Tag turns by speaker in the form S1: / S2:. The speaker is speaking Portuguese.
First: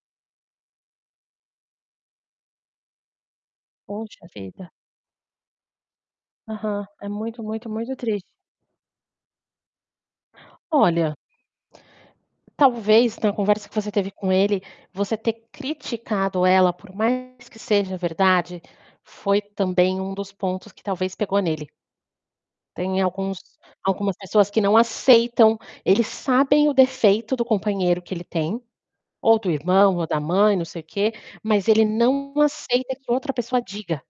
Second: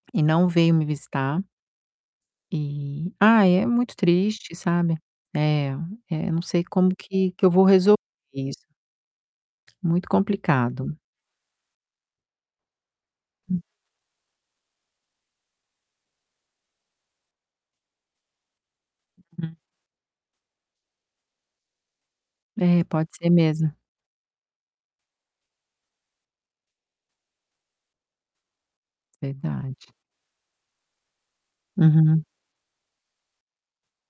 S1: E não veio me visitar. E, ah, é muito
S2: Poxa
S1: triste,
S2: vida.
S1: sabe, eh eh, não sei
S2: Aham,
S1: como
S2: é
S1: que
S2: muito,
S1: que eu vou
S2: muito,
S1: resolver
S2: muito triste.
S1: isso. Muito complicado.
S2: Olha talvez então a
S1: Hum.
S2: conversa que você teve com ele, você ter criticado ela, por mais que seja verdade, foi
S1: Uhum.
S2: também um dos pontos que talvez pegou nele.
S1: É,
S2: Tem
S1: pode ser
S2: alguns
S1: mesmo.
S2: algumas pessoas que não aceitam, eles sabem o defeito do companheiro que ele tem, ou do
S1: Verdade.
S2: irmão, ou da mãe, não sei o quê, mas ele
S1: Uhum.
S2: não aceita que outra pessoa diga.